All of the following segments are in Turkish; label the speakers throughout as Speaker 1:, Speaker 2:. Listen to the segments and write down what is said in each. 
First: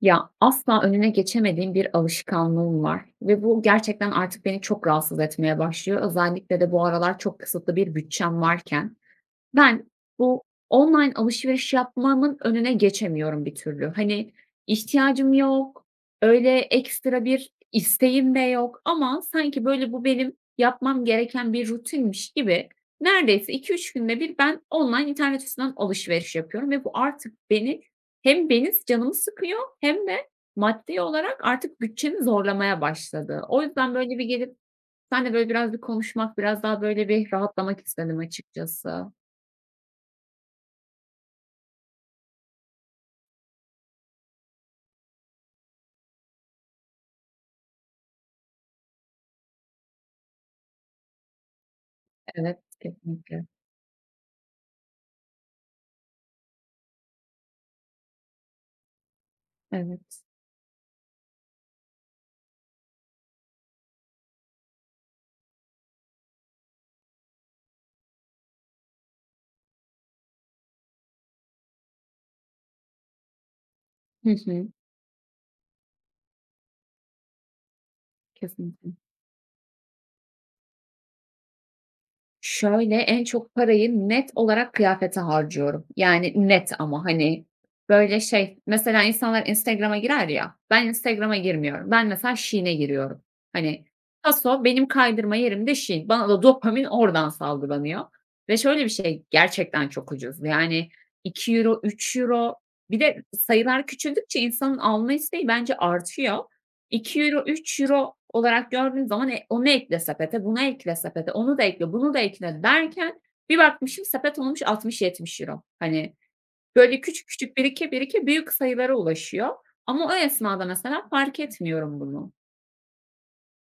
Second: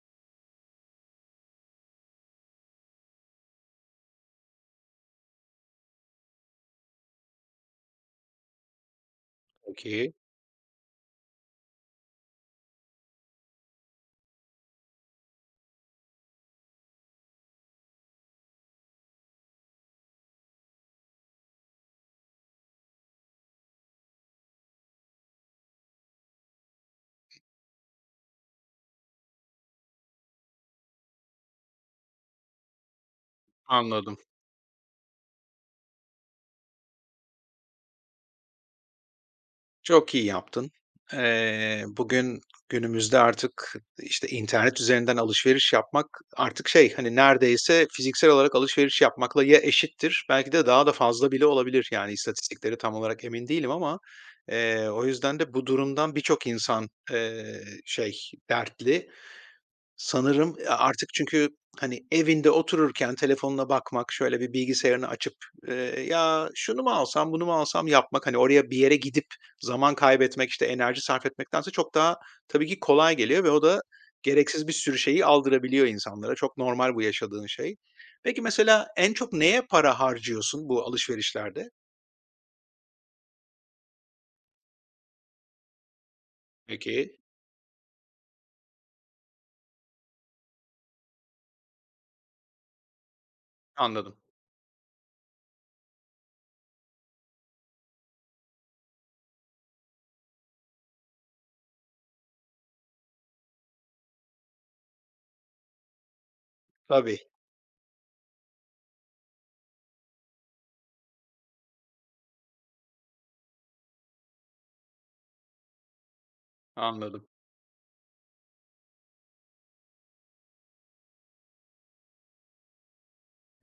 Speaker 1: Ya, asla önüne geçemediğim bir alışkanlığım var ve bu gerçekten artık beni çok rahatsız etmeye başlıyor. Özellikle de bu aralar çok kısıtlı bir bütçem varken.
Speaker 2: Çok
Speaker 1: Ben
Speaker 2: iyi,
Speaker 1: bu online alışveriş yapmamın önüne geçemiyorum bir türlü. Hani, ihtiyacım yok, öyle ekstra bir isteğim de yok ama sanki, böyle, bu benim yapmam gereken bir rutinmiş gibi neredeyse iki üç günde bir ben online internet üstünden alışveriş yapıyorum ve bu artık hem beni canımı sıkıyor hem de maddi olarak artık bütçemi zorlamaya başladı. O yüzden,
Speaker 2: anladım.
Speaker 1: böyle, bir gelip seninle, böyle, biraz bir konuşmak, biraz daha, böyle, bir rahatlamak istedim açıkçası.
Speaker 2: Çok iyi yaptın. Bugün günümüzde artık, işte, internet üzerinden alışveriş yapmak artık şey, hani, neredeyse fiziksel olarak alışveriş yapmakla ya eşittir, belki de daha da fazla bile olabilir. Yani,
Speaker 1: Evet,
Speaker 2: istatistikleri tam olarak
Speaker 1: kesinlikle.
Speaker 2: emin değilim ama, o yüzden de bu durumdan birçok insan, şey, dertli
Speaker 1: Evet.
Speaker 2: sanırım, artık çünkü, hani, evinde otururken telefonuna bakmak, şöyle bir bilgisayarını açıp, "Ya, şunu mu alsam, bunu mu alsam?" yapmak, hani, oraya bir yere gidip zaman kaybetmek, işte, enerji sarf etmektense çok daha tabii ki kolay geliyor ve o da
Speaker 1: Hı
Speaker 2: gereksiz
Speaker 1: hı.
Speaker 2: bir sürü şeyi aldırabiliyor insanlara. Çok normal bu yaşadığın şey. Peki, mesela
Speaker 1: Kesinlikle.
Speaker 2: en çok neye para harcıyorsun bu alışverişlerde?
Speaker 1: Şöyle, en çok parayı net olarak kıyafete harcıyorum. Yani net ama,
Speaker 2: Peki.
Speaker 1: hani, böyle, şey, mesela insanlar Instagram'a girer ya, ben Instagram'a girmiyorum. Ben mesela Shein'e giriyorum. Hani,
Speaker 2: Anladım.
Speaker 1: taso benim kaydırma yerim de Shein. Bana da dopamin oradan salgılanıyor ve şöyle bir şey, gerçekten çok ucuz. Yani iki euro, €3. Bir de sayılar küçüldükçe insanın alma isteği bence artıyor.
Speaker 2: Tabii,
Speaker 1: İki euro, üç, €3 olarak gördüğün zaman, e, onu ekle sepete, bunu ekle sepete, onu da ekle, bunu da ekle derken bir bakmışım sepet olmuş €60-70. Hani, böyle
Speaker 2: anladım.
Speaker 1: küçük küçük birike birike büyük sayılara ulaşıyor ama o esnada mesela fark etmiyorum bunu.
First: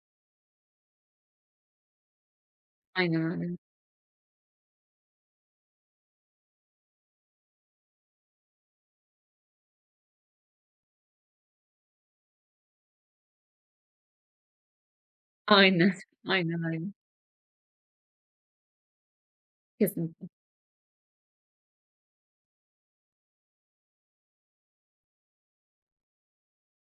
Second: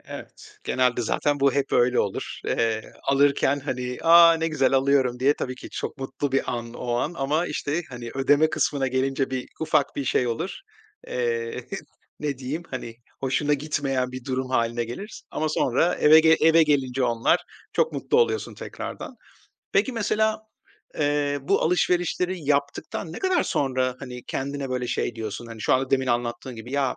Speaker 2: Evet, genelde zaten bu hep öyle olur. Eee,
Speaker 1: Aynen öyle.
Speaker 2: alırken, hani, "aa, ne güzel alıyorum." diye tabii ki çok mutlu bir an o an ama, işte, hani, ödeme kısmına gelince bir ufak bir şey olur. Eee, ne diyeyim, hani, hoşuna gitmeyen bir durum haline gelir ama
Speaker 1: Aynen,
Speaker 2: sonra eve ge eve
Speaker 1: aynen öyle.
Speaker 2: gelince onlar çok mutlu oluyorsun tekrardan. Peki
Speaker 1: Kesinlikle.
Speaker 2: mesela, bu alışverişleri yaptıktan ne kadar sonra, hani, kendine böyle şey diyorsun, hani, şu anda demin anlattığın gibi, "Ya,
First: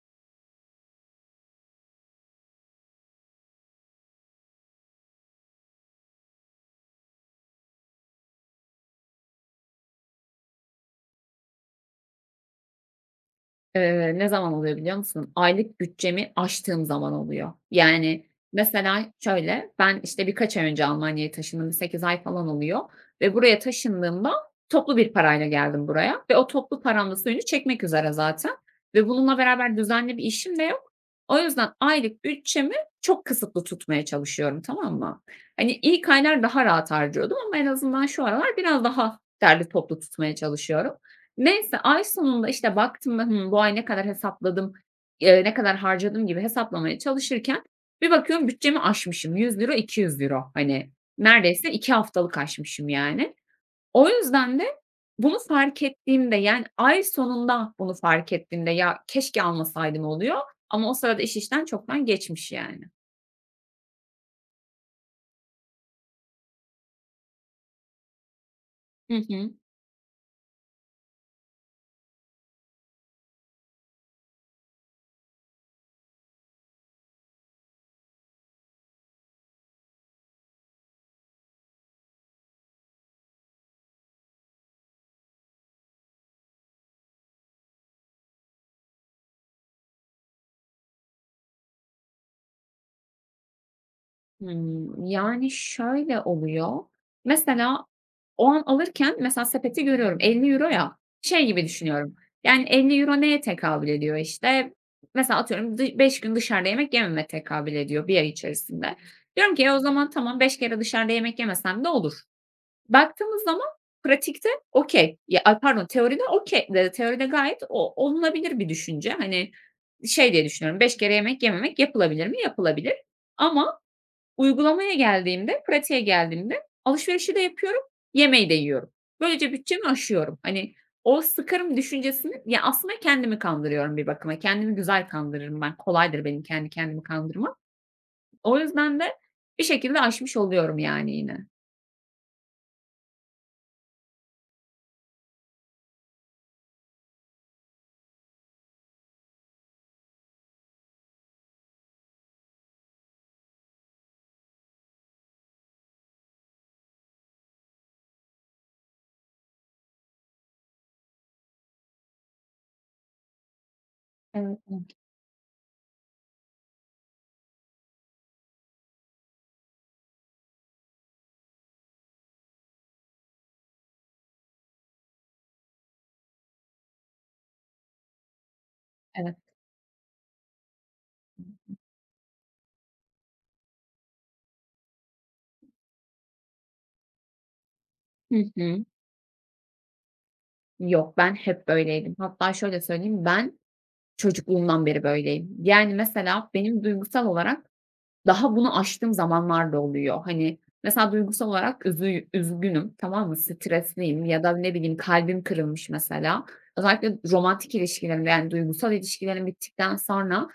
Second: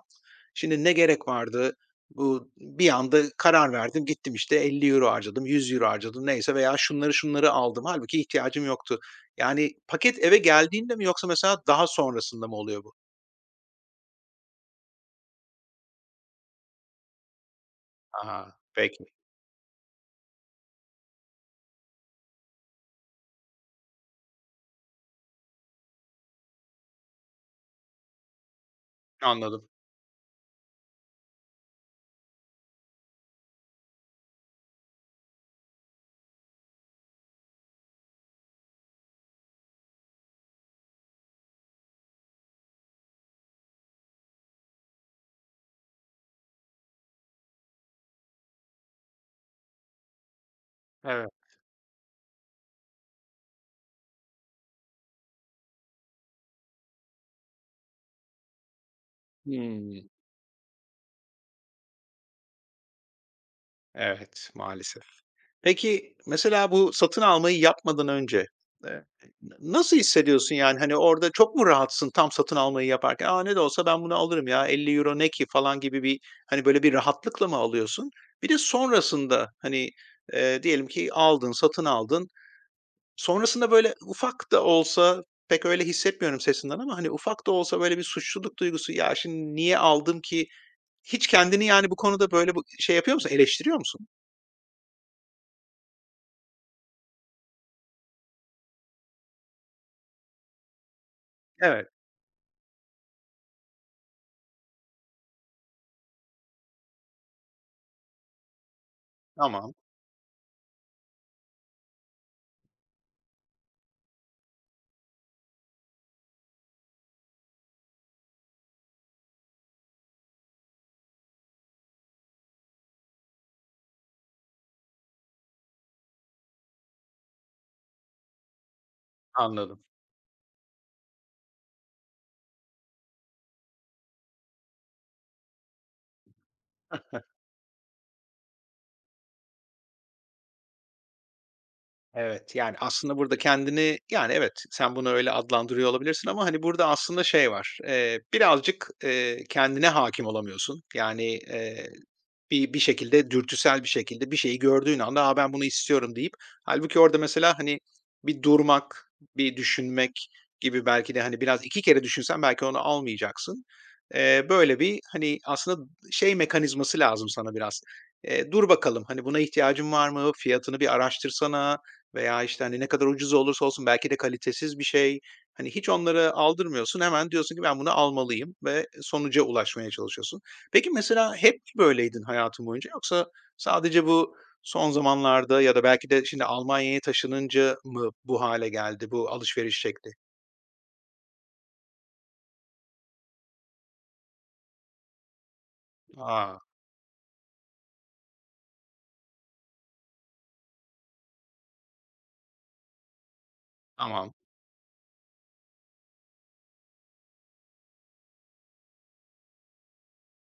Speaker 2: şimdi ne gerek vardı? Bu bir anda karar verdim, gittim, işte, €50 harcadım, €100 harcadım neyse veya şunları şunları aldım. Halbuki ihtiyacım yoktu." Yani, paket eve geldiğinde mi yoksa mesela daha sonrasında mı oluyor bu?
Speaker 1: Ne zaman oluyor biliyor musun? Aylık bütçemi aştığım zaman oluyor. Yani,
Speaker 2: Aha, peki,
Speaker 1: mesela şöyle, ben, işte, birkaç ay önce Almanya'ya taşındım. Bir 8 ay falan oluyor ve buraya taşındığımda toplu bir parayla geldim buraya ve o toplu paramla suyunu çekmek üzere zaten ve bununla
Speaker 2: anladım.
Speaker 1: beraber düzenli bir işim de yok. O yüzden aylık bütçemi çok kısıtlı tutmaya çalışıyorum, tamam mı? Hani, ilk aylar daha rahat harcıyordum ama en azından şu aralar biraz daha derli toplu tutmaya çalışıyorum. Neyse, ay sonunda, işte, baktım ben, bu ay ne kadar hesapladım, ne kadar harcadım gibi hesaplamaya çalışırken bir bakıyorum bütçemi aşmışım. €100, €200. Hani,
Speaker 2: Evet.
Speaker 1: neredeyse 2 haftalık aşmışım yani. O yüzden de bunu fark ettiğimde, yani, ay sonunda bunu fark ettiğimde, "Ya, keşke almasaydım."
Speaker 2: Hımm.
Speaker 1: oluyor ama o sırada iş işten çoktan geçmiş yani.
Speaker 2: Evet, maalesef. Peki, mesela bu satın almayı yapmadan önce, eee,
Speaker 1: Hı hı.
Speaker 2: nasıl hissediyorsun? Yani, hani, orada çok mu rahatsın tam satın almayı yaparken? "A, ne de olsa ben bunu alırım ya, €50 ne ki?" falan gibi bir, hani, böyle bir rahatlıkla mı alıyorsun? Bir de sonrasında, hani, diyelim ki aldın, satın aldın. Sonrasında böyle ufak da olsa, pek öyle hissetmiyorum sesinden ama, hani, ufak da olsa böyle bir suçluluk duygusu, "Ya, şimdi niye aldım ki?" Hiç kendini, yani, bu konuda böyle bu şey yapıyor musun, eleştiriyor musun?
Speaker 1: Hımm. Yani, şöyle oluyor. Mesela o an alırken mesela sepeti görüyorum. Elli euro ya, şey gibi
Speaker 2: Evet.
Speaker 1: düşünüyorum. Yani, €50 neye tekabül ediyor işte? Mesela atıyorum 5 gün dışarıda yemek yememe tekabül ediyor bir ay içerisinde. Diyorum ki, "E,
Speaker 2: Tamam.
Speaker 1: o zaman tamam 5 kere dışarıda yemek yemesem de olur." Baktığımız zaman pratikte okay. Ya, ay, pardon, teoride okay, teoride gayet o olunabilir bir düşünce. Hani, şey diye düşünüyorum, 5 kere yemek yememek yapılabilir mi? Yapılabilir ama uygulamaya geldiğimde, pratiğe geldiğimde alışverişi de yapıyorum, yemeği de yiyorum. Böylece
Speaker 2: Anladım.
Speaker 1: bütçemi aşıyorum. Hani, o sıkarım düşüncesini ya, aslında kendimi kandırıyorum bir bakıma. Kendimi güzel kandırırım ben. Kolaydır benim kendi kendimi kandırmam. O yüzden de bir şekilde aşmış oluyorum yani yine.
Speaker 2: Evet, yani, aslında burada kendini. Yani, evet, sen bunu öyle adlandırıyor olabilirsin ama, hani, burada aslında şey var, birazcık, kendine hakim olamıyorsun. Yani, bir şekilde dürtüsel bir şekilde bir şeyi gördüğün anda, "A, ben bunu istiyorum." deyip halbuki orada mesela, hani, bir durmak, bir düşünmek gibi belki de, hani, biraz 2 kere düşünsen belki onu almayacaksın. Eee,
Speaker 1: Evet,
Speaker 2: böyle
Speaker 1: evet,
Speaker 2: bir, hani, aslında şey mekanizması lazım sana biraz. "Dur bakalım, hani, buna ihtiyacın var mı? Fiyatını bir araştırsana." veya, işte, hani, ne kadar ucuz olursa olsun belki de kalitesiz bir şey. Hani, hiç onları aldırmıyorsun. Hemen diyorsun ki, "Ben bunu almalıyım." ve
Speaker 1: evet.
Speaker 2: sonuca ulaşmaya çalışıyorsun. Peki mesela hep mi böyleydin hayatın boyunca yoksa sadece bu son zamanlarda ya da belki de şimdi Almanya'ya taşınınca mı
Speaker 1: Hı
Speaker 2: bu hale
Speaker 1: hı.
Speaker 2: geldi bu alışveriş şekli?
Speaker 1: Yok, ben hep böyleydim. Hatta şöyle söyleyeyim, ben çocukluğumdan beri böyleyim. Yani, mesela
Speaker 2: A!
Speaker 1: benim duygusal olarak daha bunu aştığım zamanlar da oluyor. Hani, mesela duygusal olarak üzgünüm, tamam mı? Stresliyim
Speaker 2: Tamam,
Speaker 1: ya da ne bileyim kalbim kırılmış mesela. Özellikle romantik ilişkilerim, yani, duygusal ilişkilerim bittikten sonra,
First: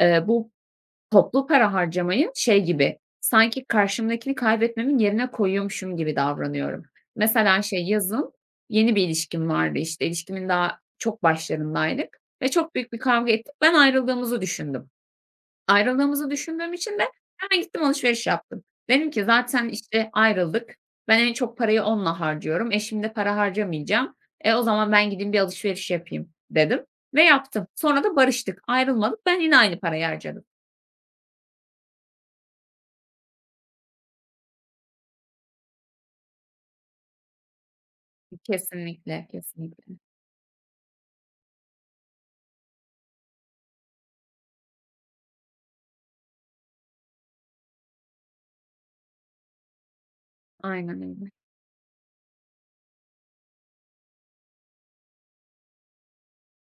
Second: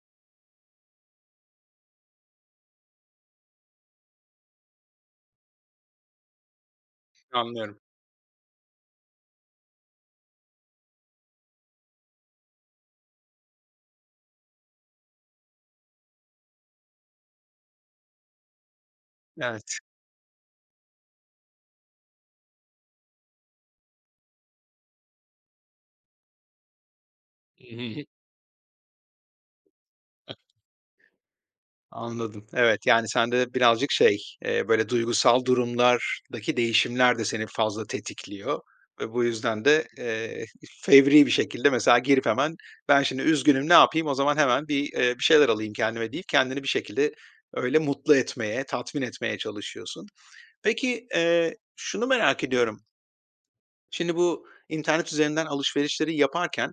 Speaker 1: bu toplu para harcamayı şey gibi, sanki karşımdakini kaybetmemin yerine koyuyormuşum gibi davranıyorum. Mesela
Speaker 2: anlıyorum.
Speaker 1: şey yazın yeni bir ilişkim vardı, işte, ilişkimin daha çok başlarındaydık ve çok büyük bir kavga ettik. Ben ayrıldığımızı düşündüm. Ayrıldığımızı düşündüğüm için de hemen gittim alışveriş yaptım. Dedim ki zaten, işte, ayrıldık. Ben en çok parayı onunla harcıyorum. Eşimle para harcamayacağım. E, o zaman ben gideyim bir alışveriş yapayım dedim ve yaptım. Sonra
Speaker 2: Evet.
Speaker 1: da barıştık, ayrılmadık. Ben yine aynı parayı harcadım.
Speaker 2: Anladım. Evet, yani sende birazcık şey, böyle duygusal durumlardaki değişimler de seni fazla tetikliyor ve bu
Speaker 1: Kesinlikle,
Speaker 2: yüzden
Speaker 1: kesinlikle.
Speaker 2: de, fevri bir şekilde mesela girip hemen ben şimdi üzgünüm ne yapayım o zaman hemen bir şeyler alayım kendime deyip kendini bir şekilde öyle mutlu etmeye, tatmin etmeye çalışıyorsun.
Speaker 1: Aynen
Speaker 2: Peki,
Speaker 1: öyle.
Speaker 2: şunu merak ediyorum. Şimdi bu internet üzerinden alışverişleri yaparken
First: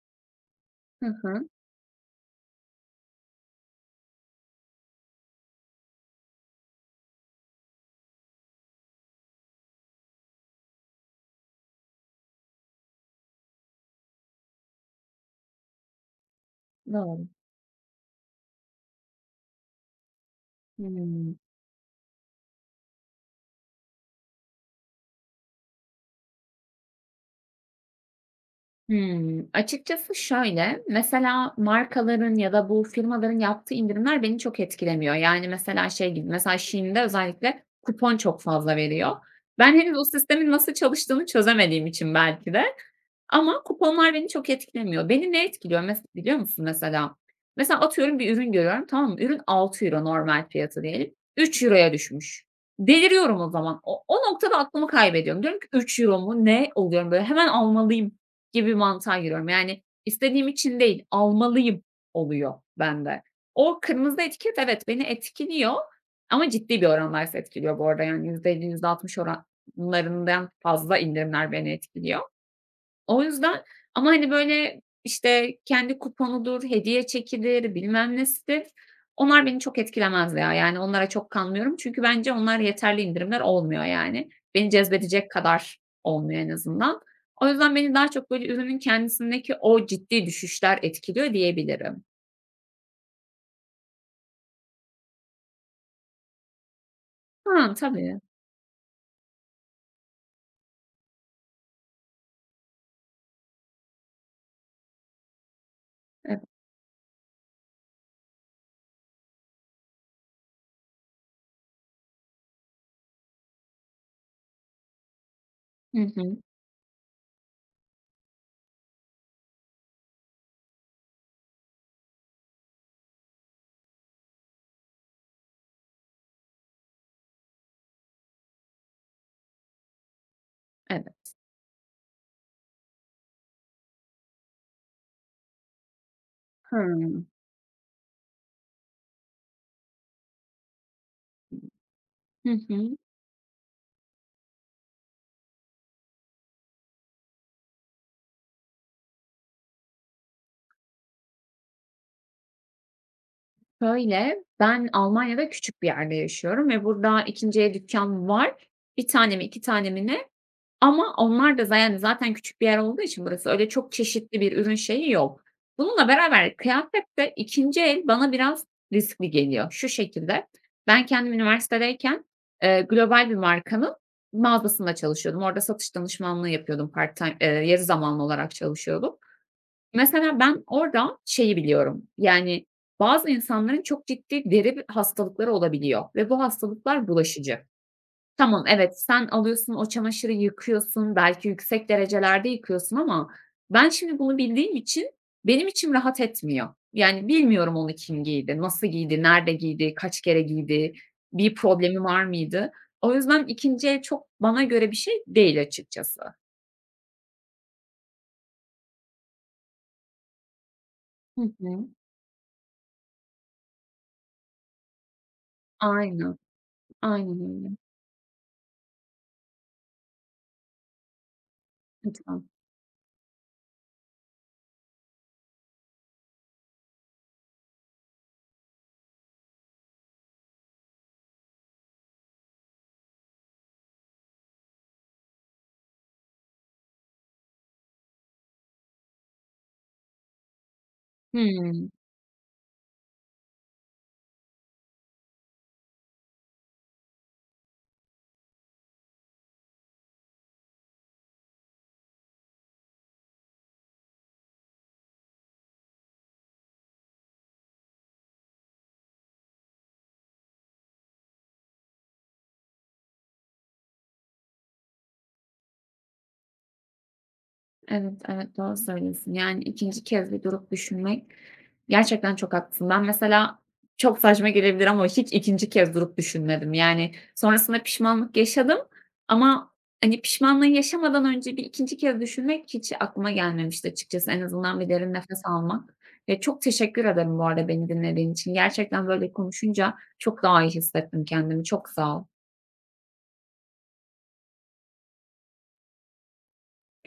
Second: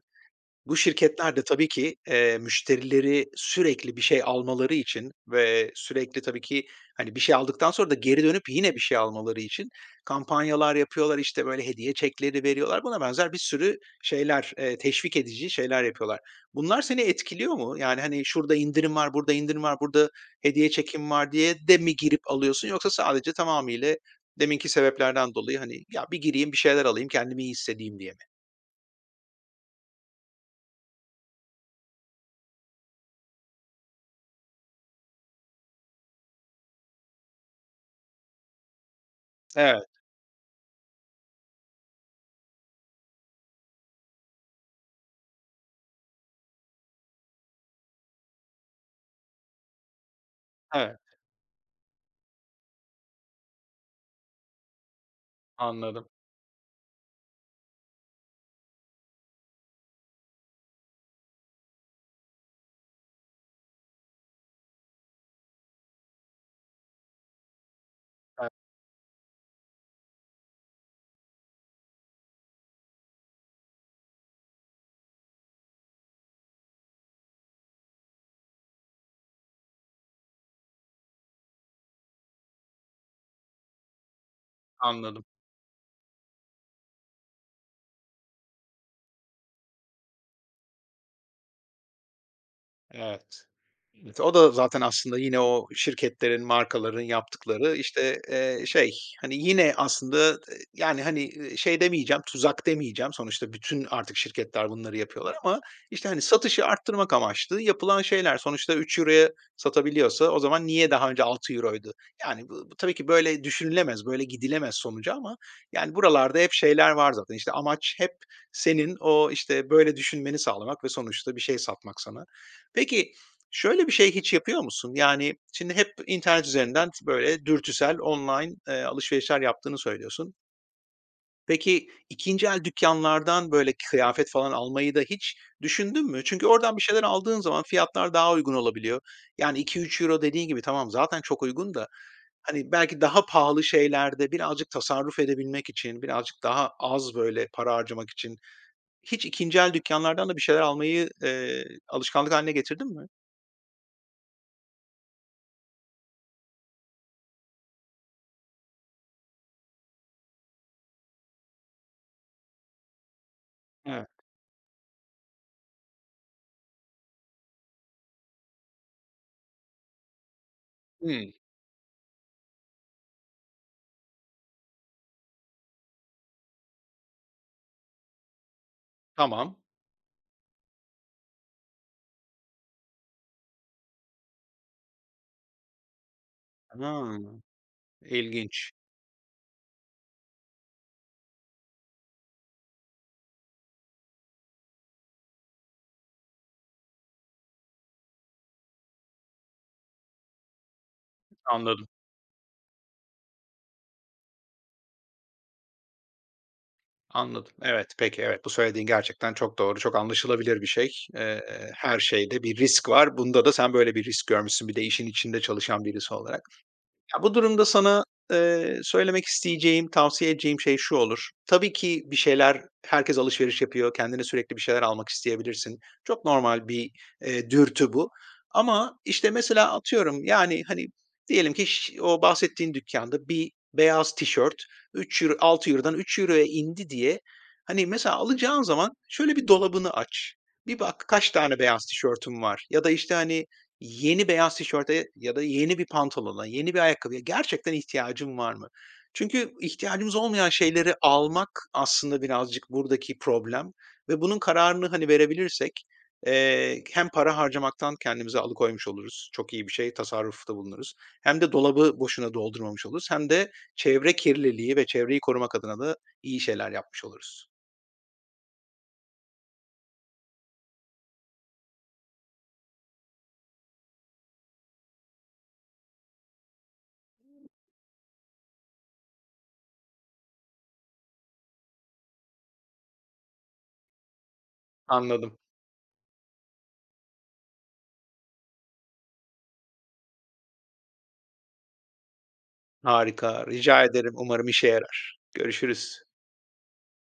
Speaker 2: bu
Speaker 1: Hı
Speaker 2: şirketler de
Speaker 1: hı.
Speaker 2: tabii ki, müşterileri sürekli bir şey almaları için ve sürekli tabii ki, hani, bir şey aldıktan sonra da geri dönüp yine bir şey almaları için kampanyalar yapıyorlar, işte, böyle, hediye çekleri veriyorlar. Buna benzer bir sürü şeyler, teşvik edici şeyler yapıyorlar. Bunlar seni
Speaker 1: Doğru.
Speaker 2: etkiliyor mu? Yani, hani, şurada indirim var, burada indirim var, burada hediye çekim var
Speaker 1: Hımm.
Speaker 2: diye de mi girip alıyorsun yoksa sadece tamamıyla deminki sebeplerden dolayı, hani, ya, bir gireyim, bir şeyler alayım, kendimi iyi hissedeyim diye mi?
Speaker 1: Hımm. Açıkçası şöyle, mesela markaların ya da bu firmaların yaptığı indirimler beni çok etkilemiyor. Yani, mesela şey gibi, mesela Shein'de özellikle kupon çok fazla veriyor. Ben
Speaker 2: Evet,
Speaker 1: henüz o sistemin nasıl çalıştığını çözemediğim için belki de ama kuponlar beni çok etkilemiyor. Beni ne etkiliyor, biliyor musun, mesela? Mesela atıyorum bir ürün görüyorum, tamam mı? Ürün €6 normal fiyatı
Speaker 2: evet,
Speaker 1: diyelim, €3'ya düşmüş. Deliriyorum o zaman. O noktada aklımı kaybediyorum. Diyorum ki
Speaker 2: anladım.
Speaker 1: €3 mu? Ne? Oluyorum böyle, hemen almalıyım gibi bir mantığa giriyorum. Yani istediğim için değil, almalıyım oluyor bende. O kırmızı etiket, evet, beni etkiliyor ama ciddi bir orandaysa etkiliyor bu arada. Yani %50, altmış oranlarından fazla indirimler beni etkiliyor. O yüzden ama, hani, böyle, işte, kendi kuponudur, hediye çekidir, bilmem nesidir. Onlar beni çok etkilemez ya, yani, onlara çok kanmıyorum. Çünkü bence onlar yeterli indirimler olmuyor, yani. Beni
Speaker 2: Anladım.
Speaker 1: cezbedecek kadar olmuyor en azından. O yüzden beni daha çok, böyle, ürünün kendisindeki o ciddi düşüşler etkiliyor diyebilirim.
Speaker 2: Evet. Evet, o da zaten aslında yine o şirketlerin, markaların
Speaker 1: Ha,
Speaker 2: yaptıkları,
Speaker 1: tabii.
Speaker 2: işte, şey, hani, yine aslında, yani, hani, şey demeyeceğim, tuzak demeyeceğim. Sonuçta bütün artık şirketler bunları yapıyorlar ama, işte, hani,
Speaker 1: Evet.
Speaker 2: satışı arttırmak amaçlı yapılan şeyler. Sonuçta €3'ya satabiliyorsa o zaman niye daha önce €6'ydu? Yani, bu tabii ki böyle düşünülemez, böyle gidilemez sonuca ama, yani,
Speaker 1: Hı hı.
Speaker 2: buralarda hep şeyler var zaten. İşte, amaç hep senin o, işte, böyle düşünmeni sağlamak ve sonuçta bir şey satmak sana. Peki, şöyle bir şey hiç yapıyor musun? Yani, şimdi hep internet üzerinden böyle dürtüsel online, alışverişler yaptığını söylüyorsun.
Speaker 1: Evet.
Speaker 2: Peki 2'nci el dükkânlardan böyle kıyafet falan almayı da hiç düşündün mü? Çünkü oradan bir şeyler
Speaker 1: Hımm.
Speaker 2: aldığın zaman fiyatlar daha uygun olabiliyor. Yani iki üç euro dediğin gibi tamam zaten çok uygun da,
Speaker 1: Hı
Speaker 2: hani,
Speaker 1: hı.
Speaker 2: belki daha pahalı şeylerde birazcık tasarruf edebilmek için, birazcık daha az böyle para harcamak için hiç 2'nci el dükkânlardan da bir şeyler almayı, alışkanlık haline getirdin mi?
Speaker 1: Şöyle, ben Almanya'da küçük bir yerde yaşıyorum ve burada 2'nciye dükkan var. Bir tane mi 2 tane mi ne, ama onlar da yani, zaten küçük bir yer olduğu için burası, öyle çok
Speaker 2: Evet.
Speaker 1: çeşitli bir ürün şeyi yok. Bununla beraber kıyafet de ikinci el bana biraz riskli geliyor. Şu şekilde, ben kendim üniversitedeyken, global bir markanın mağazasında çalışıyordum. Orada satış danışmanlığı yapıyordum part time, yarı zamanlı olarak çalışıyordum.
Speaker 2: Tamam.
Speaker 1: Mesela ben orada şeyi biliyorum, yani, bazı insanların çok ciddi deri hastalıkları olabiliyor ve bu
Speaker 2: Ha,
Speaker 1: hastalıklar bulaşıcı. Tamam,
Speaker 2: ilginç.
Speaker 1: evet, sen alıyorsun, o çamaşırı yıkıyorsun, belki yüksek derecelerde yıkıyorsun ama ben şimdi bunu bildiğim için benim içim rahat etmiyor. Yani bilmiyorum onu kim giydi, nasıl giydi, nerede giydi, kaç kere giydi, bir
Speaker 2: Anladım,
Speaker 1: problemi var mıydı? O yüzden 2'nci el çok bana göre bir şey değil açıkçası.
Speaker 2: anladım. Evet, peki, evet, bu söylediğin gerçekten çok doğru, çok anlaşılabilir bir şey.
Speaker 1: Hı
Speaker 2: Eee,
Speaker 1: hı.
Speaker 2: her şeyde bir risk var. Bunda da sen böyle bir risk görmüşsün. Bir de işin içinde çalışan birisi
Speaker 1: Aynen,
Speaker 2: olarak. Ya, bu
Speaker 1: aynen
Speaker 2: durumda
Speaker 1: öyle.
Speaker 2: sana, söylemek isteyeceğim, tavsiye edeceğim şey şu olur. Tabii ki bir
Speaker 1: Lütfen.
Speaker 2: şeyler herkes alışveriş yapıyor, kendine sürekli bir şeyler almak isteyebilirsin. Çok normal bir, dürtü bu ama, işte, mesela atıyorum, yani, hani, diyelim ki o bahsettiğin dükkânda bir beyaz tişört €3 €6'dan €3'ya indi diye, hani, mesela alacağın zaman şöyle bir dolabını aç, bir bak kaç tane
Speaker 1: Hıı.
Speaker 2: beyaz tişörtüm var ya da, işte, hani, yeni beyaz tişörte ya da yeni bir pantolona, yeni bir ayakkabıya gerçekten ihtiyacım var mı? Çünkü ihtiyacımız olmayan şeyleri almak aslında birazcık buradaki problem ve bunun kararını, hani, verebilirsek, hem para harcamaktan kendimizi alıkoymuş oluruz. Çok iyi bir şey, tasarrufta bulunuruz. Hem de dolabı boşuna doldurmamış oluruz hem de çevre kirliliği ve çevreyi korumak adına da iyi şeyler yapmış oluruz.
Speaker 1: Evet, evet, doğru söylüyorsun. Yani ikinci kez bir durup düşünmek, gerçekten çok haklısın. Ben mesela çok saçma gelebilir ama hiç ikinci kez durup düşünmedim. Yani sonrasında pişmanlık yaşadım ama, hani, pişmanlığı yaşamadan önce bir ikinci kez düşünmek hiç aklıma gelmemişti açıkçası. En azından bir derin
Speaker 2: Anladım.
Speaker 1: nefes almak. Ya, çok teşekkür ederim bu arada beni dinlediğin için. Gerçekten böyle konuşunca çok daha iyi hissettim kendimi. Çok sağ ol.
Speaker 2: Harika. Rica ederim. Umarım işe yarar. Görüşürüz.